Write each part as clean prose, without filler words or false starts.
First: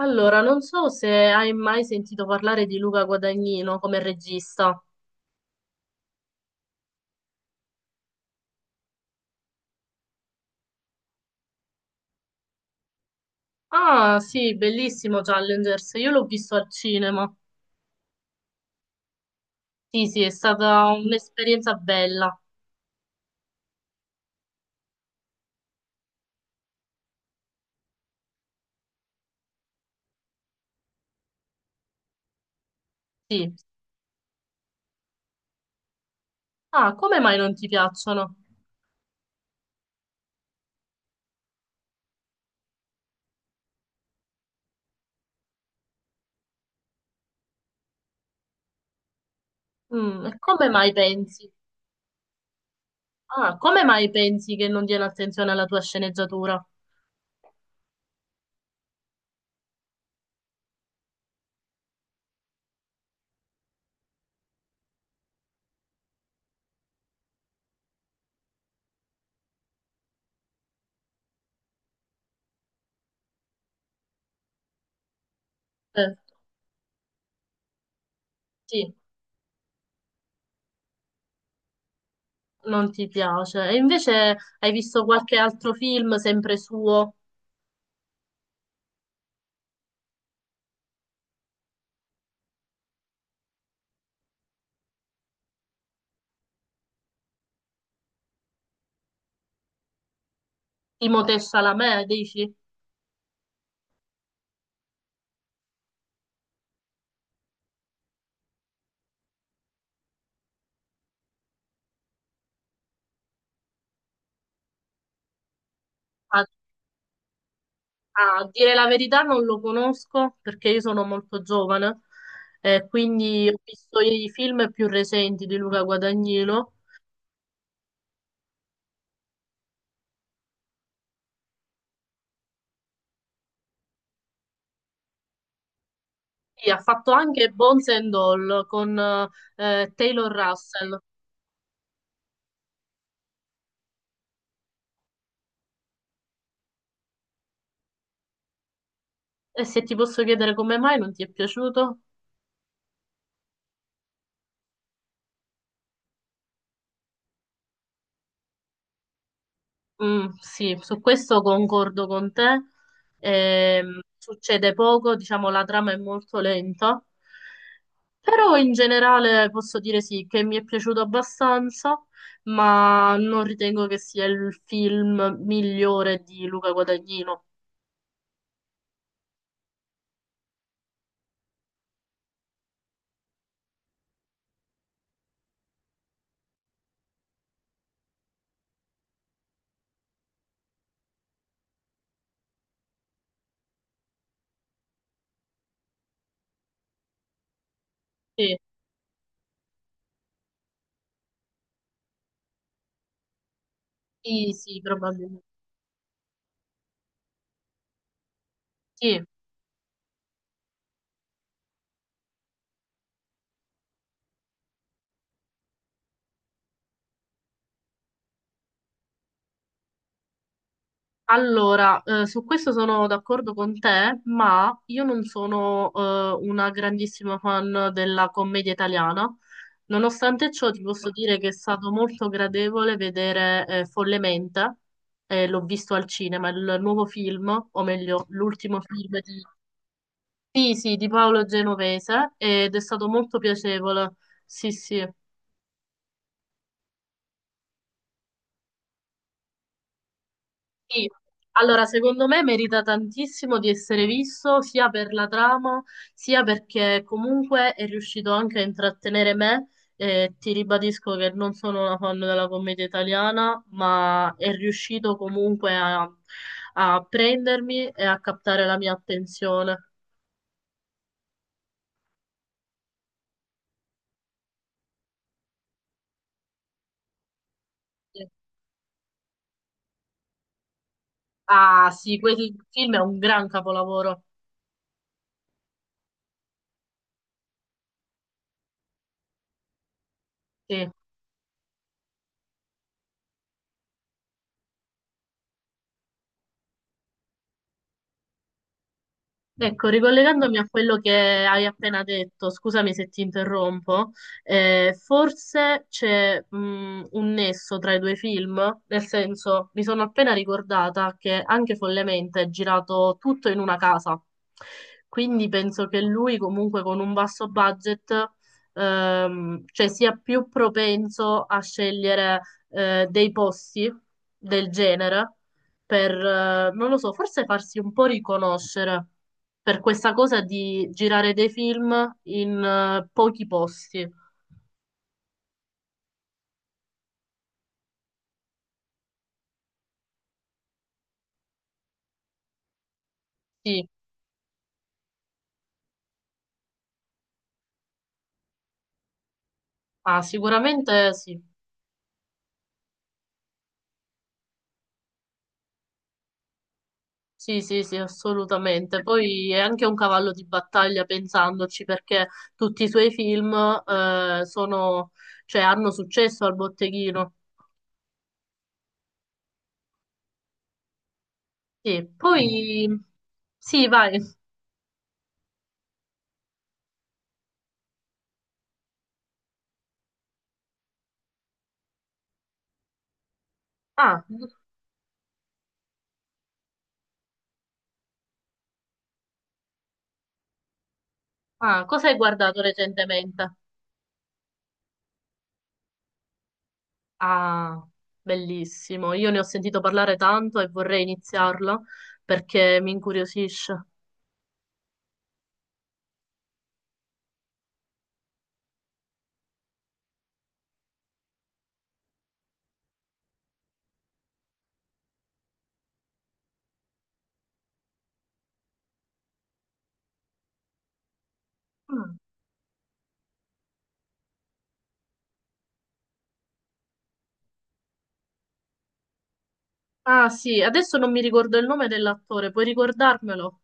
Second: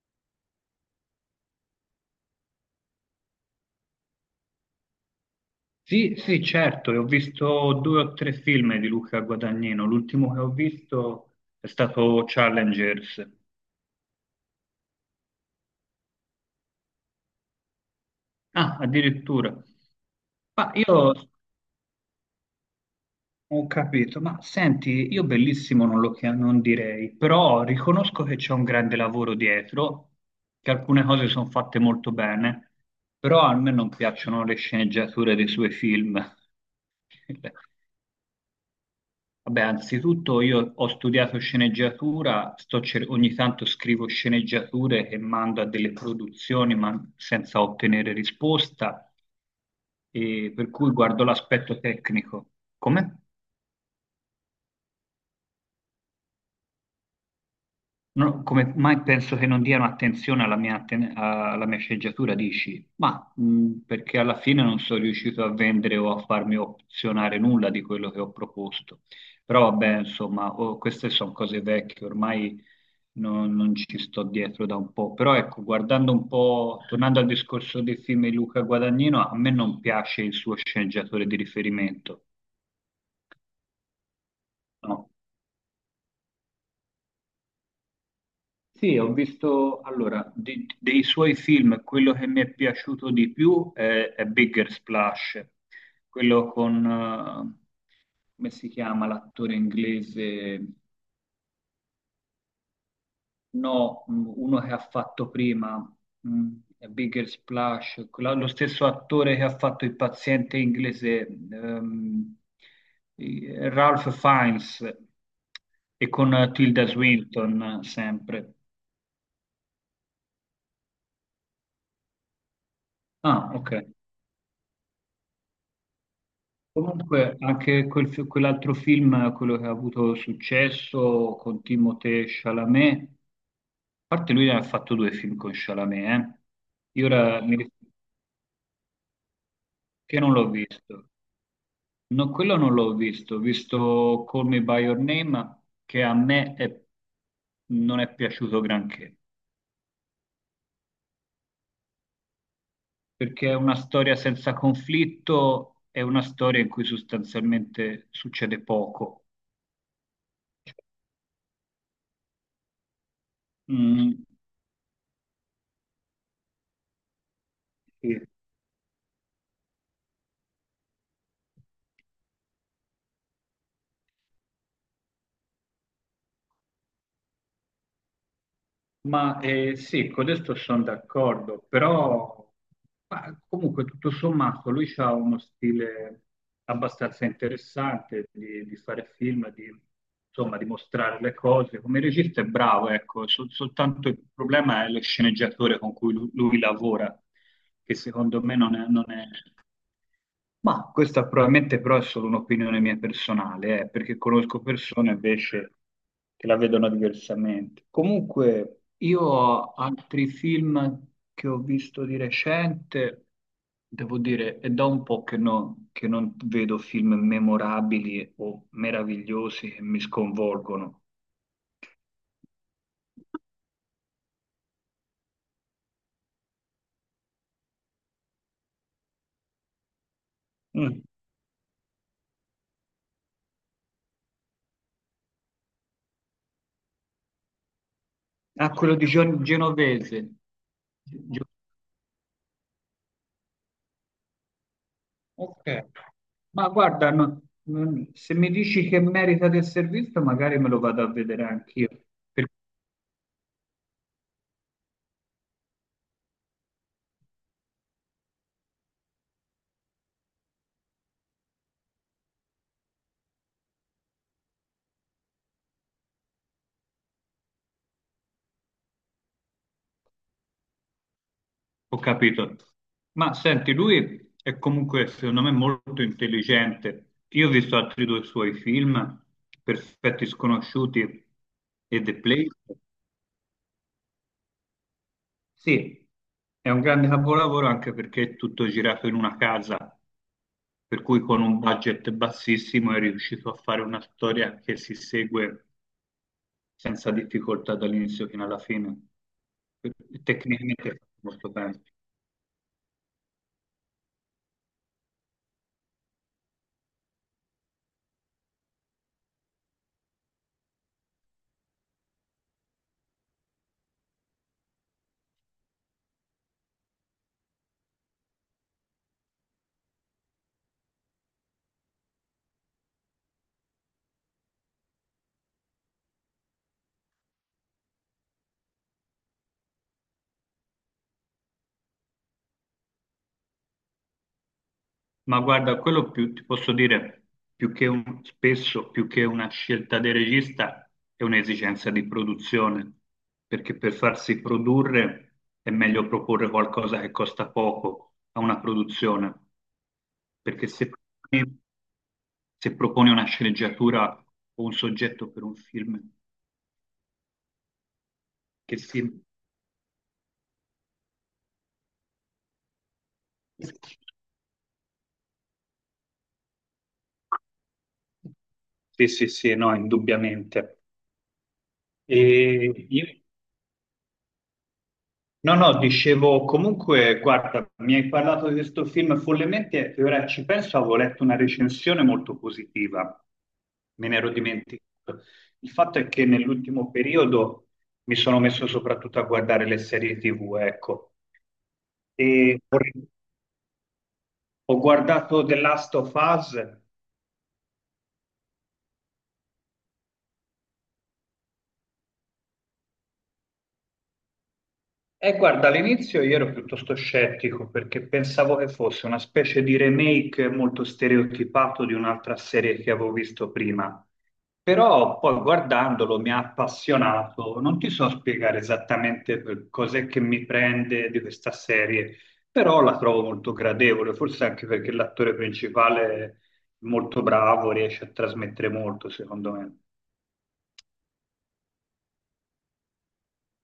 Allora, non so se hai mai sentito parlare di Luca Guadagnino come regista. Sì, sì, certo, e ho visto due o tre film di Luca Guadagnino. L'ultimo che ho visto è stato Challengers. Ah, sì, bellissimo Challengers, io l'ho visto al cinema. Ah, addirittura. Sì, sì, è Ma stata io un'esperienza bella. ho capito, ma senti, io bellissimo non lo chia- non direi, però riconosco che c'è un grande lavoro dietro, che alcune cose sono fatte molto bene, però Sì. a me non piacciono le sceneggiature dei suoi film. Ah, come mai non ti piacciono? Vabbè, anzitutto io ho studiato sceneggiatura, ogni tanto scrivo sceneggiature e mando a delle produzioni ma senza ottenere risposta, E e come per mai cui guardo pensi? l'aspetto tecnico. Come? Ah, come mai pensi che non diano attenzione alla tua sceneggiatura? No, come mai penso che non diano attenzione alla mia sceneggiatura, dici? Ma perché alla fine non sono riuscito a vendere o a farmi opzionare nulla di quello che ho proposto. Però vabbè, insomma, oh, queste sono cose vecchie, ormai non ci sto dietro da un po'. Però ecco, guardando Eh, un po', tornando al discorso dei film di Luca sì, Guadagnino, a me non piace il suo sceneggiatore di riferimento, non ti piace. E invece hai visto no? qualche altro film sempre suo? Sì, ho visto allora dei suoi film, quello che mi è piaciuto di più è Bigger Splash, quello con, come si chiama l'attore inglese? Timothée Chalamet, dici? No, uno che ha fatto prima, mh, è Bigger Splash, lo stesso attore che ha fatto il paziente inglese, Ralph Fiennes, e con Ah, Tilda Swinton sempre. a dire la verità non lo conosco perché io sono molto giovane, quindi Ah, ho ok. visto i film più recenti di Luca Guadagnino Comunque, anche quell'altro film, quello che ha avuto successo con Timothée Chalamet, a parte lui ne ha fatto due film con Chalamet, eh. e ha Io fatto ora anche mi rif- Bones and All con Che Taylor non l'ho Russell. visto. No, quello non l'ho visto, ho visto Call Me By Your Name, che a me non è piaciuto granché, E se ti posso chiedere come mai non ti è piaciuto? perché è una storia senza conflitto, è una storia in cui sostanzialmente succede poco. Sì, su questo concordo con te. Mm, Succede poco, diciamo, la trama è molto lenta, sì. però in generale posso dire sì, che mi è piaciuto abbastanza, ma non ritengo che sia il film migliore di Luca Guadagnino. Ma sì, con questo sono d'accordo, però ma comunque tutto sommato lui ha uno stile abbastanza interessante di fare film, di, insomma, di mostrare le cose. Come regista è bravo, ecco, soltanto il problema è lo sceneggiatore con cui lui, lavora, che secondo Sì, me non è ma questa probabilmente però è solo un'opinione mia personale, perché sì, conosco sì, persone probabilmente. invece che la vedono diversamente. Comunque, io Sì. ho altri film che ho visto di recente, devo dire, è da un po' che non vedo film memorabili o meravigliosi che mi sconvolgono. Allora, su questo sono d'accordo con te, ma io non sono una grandissima fan della commedia italiana. Nonostante ciò, ti Mm. posso dire che è stato molto gradevole vedere Follemente, l'ho visto al cinema, il nuovo film, o meglio, Ah, l'ultimo quello di film di, Genovese. sì, sì, di Paolo Genovese, ed è stato molto piacevole. Sì, sì. Ok. Ma guarda, no, se mi dici che merita del servizio, magari me lo vado Sì, a vedere allora anch'io, secondo me perché merita tantissimo di essere visto sia per la trama, sia perché comunque è riuscito anche a intrattenere me. Ti ribadisco che non sono una fan della commedia italiana, ma è riuscito comunque a, a prendermi e a captare la mia attenzione. ho capito. Ma senti, lui è comunque, secondo me, molto intelligente. Io ho visto altri due Sì. suoi film, Perfetti Sconosciuti Ah e The sì, quel Place. film è un gran capolavoro. Sì, è un grande capolavoro anche perché è tutto girato in una casa, Sì. per cui con un budget bassissimo è riuscito a fare una storia che si segue senza difficoltà dall'inizio fino alla fine. Ecco, ricollegandomi a Tecnicamente quello è che molto hai bene. appena detto, scusami se ti interrompo, forse c'è un nesso tra i due film, nel senso, mi sono appena ricordata che anche Follemente è girato tutto in una casa, quindi penso che lui comunque con un basso budget, cioè sia più propenso a scegliere dei posti del genere per, non lo so, forse farsi un po' riconoscere per questa cosa di girare dei film in pochi posti. Ma guarda, quello più, ti posso dire, spesso, più che una scelta del regista, è un'esigenza di produzione, perché Sì, per farsi produrre è meglio proporre qualcosa che costa poco a una produzione, ah, perché se, sicuramente sì. se proponi una sceneggiatura o un soggetto per un film Sì, sì, sì, che assolutamente. si... Poi è anche un cavallo di battaglia pensandoci perché tutti i suoi film sono, cioè, hanno successo al botteghino. Sì, sì, sì, no, indubbiamente. Sì, E poi io- sì, vai. no, no, dicevo comunque, guarda, mi hai parlato di questo film follemente e ora ci penso, avevo letto una recensione molto positiva, me ne Ah, ero dimenticato. Il fatto è che nell'ultimo periodo mi sono messo soprattutto a guardare le serie TV, ecco, ah, cosa hai e guardato ho recentemente? ho guardato The Last of Us. Ah, bellissimo. Io ne ho sentito parlare tanto e vorrei iniziarlo perché mi incuriosisce. Guarda, all'inizio io ero piuttosto scettico perché pensavo che fosse una specie di remake molto stereotipato di un'altra serie che avevo visto prima, però poi guardandolo mi ha appassionato. Non ti so spiegare esattamente cos'è che mi prende di questa Mm. serie, però la trovo molto gradevole, forse anche perché l'attore principale è molto bravo, riesce a trasmettere molto, secondo me. Ah, sì, adesso non mi ricordo il nome dell'attore, puoi ricordarmelo?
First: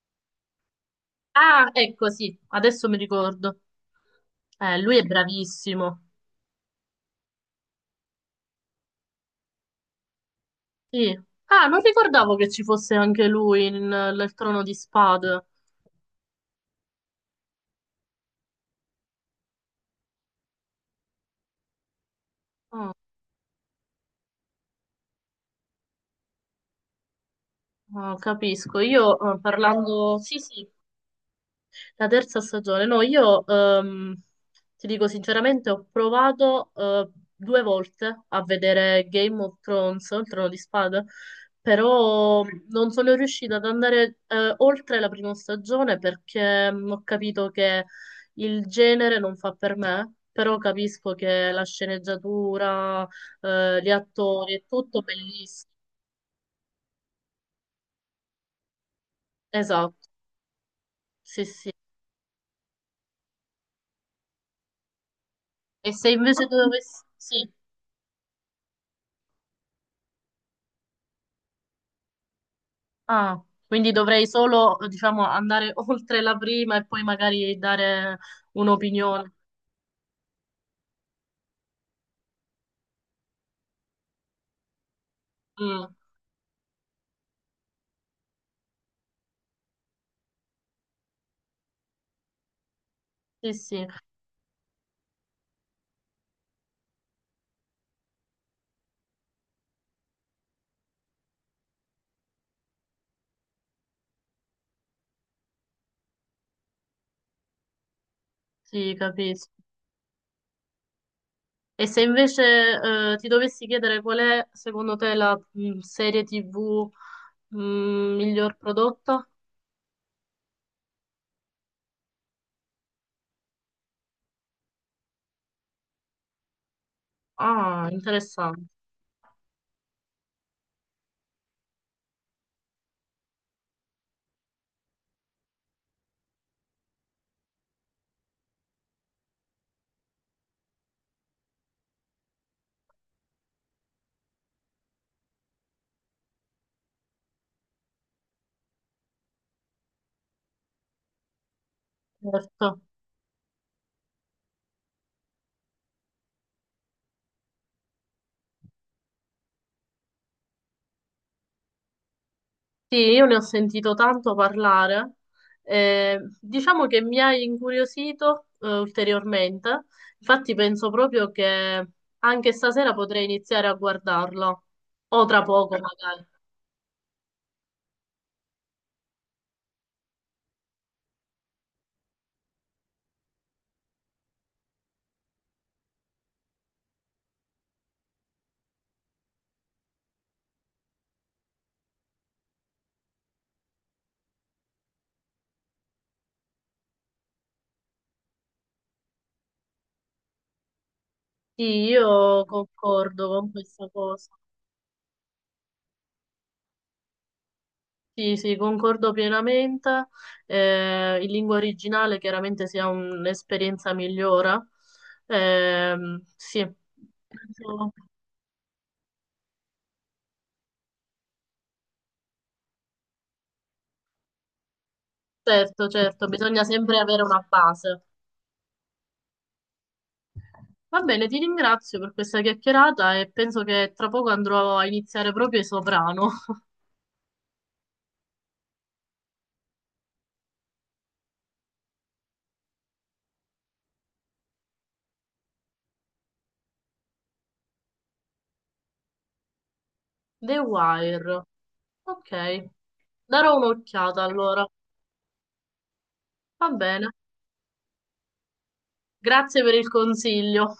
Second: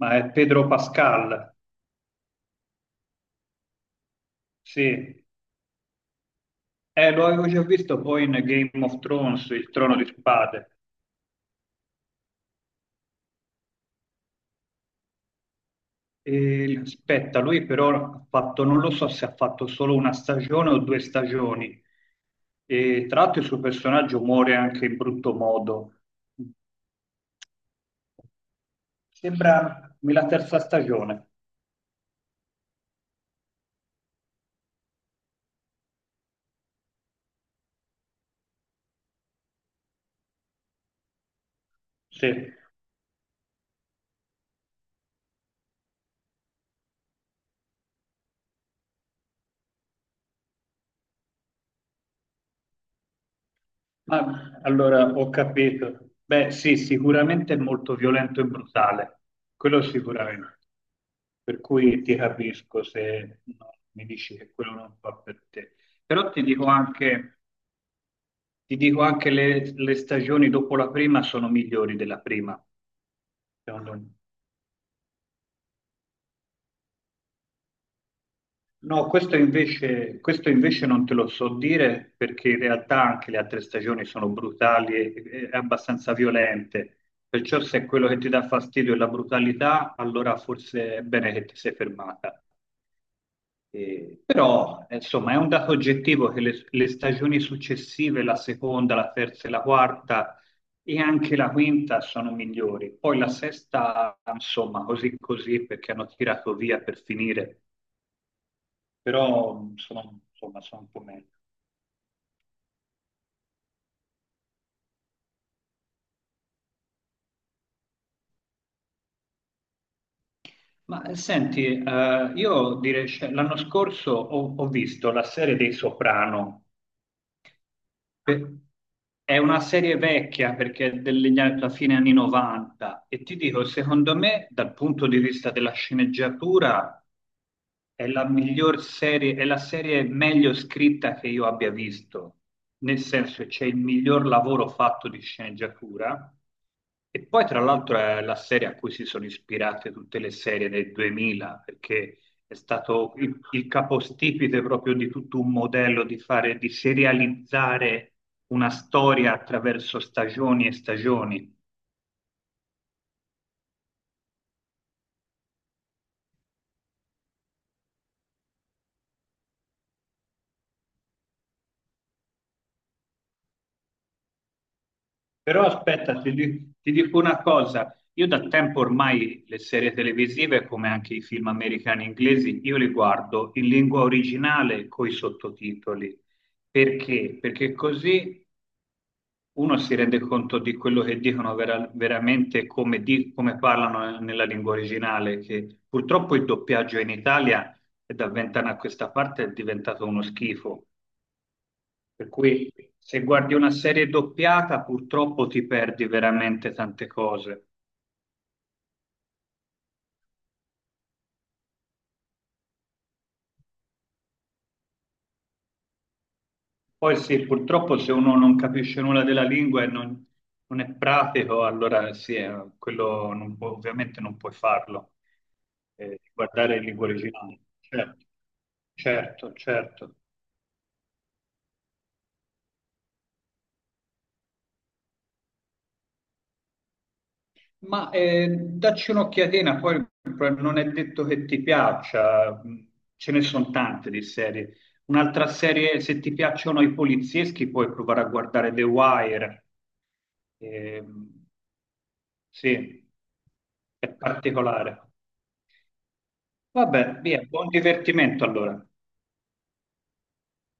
Ma è Pedro Pascal, Ah, ecco, sì, adesso mi ricordo. Lui è sì. bravissimo. Lo avevo già visto poi in Game of Thrones, il trono di spade. Sì. Ah, non ricordavo che ci fosse anche lui in, nel Trono di Spade. E aspetta, lui però ha fatto, non lo so se ha fatto solo una stagione o due stagioni. Oh, E tra l'altro il suo personaggio muore anche in brutto modo. oh, capisco. Io Sembra parlando... la Sì, terza sì. stagione. La terza stagione, no, io ti dico sinceramente, ho provato due volte a vedere Game of Thrones, il Trono di Spade, Sì. però non sono riuscita ad andare oltre la prima stagione perché ho capito che il genere non fa per me, però capisco che la sceneggiatura, gli attori, Ah, è tutto allora, ho bellissimo. capito. Beh, sì, sicuramente è molto violento e brutale, quello Esatto, sicuramente. sì, Per sì. cui ti capisco se no, mi dici che quello non fa per te. E se Però ti invece dico dovessi... anche, Sì. ti dico anche le stagioni dopo la prima sono migliori della prima, Ah, quindi secondo me. dovrei solo, diciamo, andare oltre la prima e poi magari dare No, un'opinione. questo invece non te lo so dire perché in realtà anche le altre stagioni sono brutali e Mm, abbastanza violente. Perciò se quello che ti dà fastidio è la brutalità, allora forse è bene che ti sei fermata. sì, sì, Però, insomma, è un dato oggettivo che le stagioni successive, la seconda, la terza e la quarta e anche la quinta sono migliori. Poi la sesta, insomma, così così perché hanno tirato via per finire sì, capisco. però sono, insomma, sono un po' meglio. E se invece ti dovessi chiedere qual è, secondo te, la serie TV miglior prodotta? Ma senti, io direi, cioè, l'anno scorso ho visto la serie dei Soprano, Ah, Pe- interessante. è una serie vecchia perché è alla fine anni 90 e ti dico, secondo me, dal punto di vista della sceneggiatura, è la miglior serie, è la serie meglio scritta che io abbia visto, nel senso che c'è il miglior lavoro fatto di sceneggiatura e poi tra l'altro è la serie a cui si sono ispirate tutte le serie del 2000, perché è Certo. stato il capostipite proprio di tutto un modello di fare, di serializzare una storia attraverso stagioni e stagioni. Sì, io ne ho sentito tanto parlare. Diciamo che mi hai incuriosito, ulteriormente. Infatti penso proprio che anche stasera potrei iniziare a guardarlo, o tra Però poco aspetta, magari. Ti dico una cosa, io da tempo ormai le serie televisive, come anche i film americani e inglesi, io li guardo in lingua originale con i sottotitoli. Perché? Perché così uno si rende conto di quello che dicono veramente come, come parlano nella lingua originale, che purtroppo il doppiaggio in Italia è da 20 anni a questa parte è diventato uno schifo. Sì, Per io cui se concordo con guardi una questa serie cosa. doppiata, purtroppo ti perdi veramente tante cose. Sì, sì, concordo pienamente. In lingua originale chiaramente sia un'esperienza migliore. Sì, Poi sì, Penso- purtroppo se uno non capisce nulla della lingua e non è pratico, allora sì, quello non può- ovviamente non puoi farlo, certo, certo, bisogna guardare in sempre lingua avere una originale. base. Certo, certo, certo. Va bene, ti ringrazio per questa chiacchierata e penso che tra poco andrò a iniziare proprio Soprano. Ma dacci un'occhiatina, poi non è detto che ti piaccia, ce ne sono tante di serie. Un'altra serie, se ti piacciono i polizieschi, puoi provare a guardare The Wire. The Wire. Ehm, Ok, sì, darò è un'occhiata allora. particolare. Va bene, Vabbè, via, buon divertimento allora. grazie per il consiglio.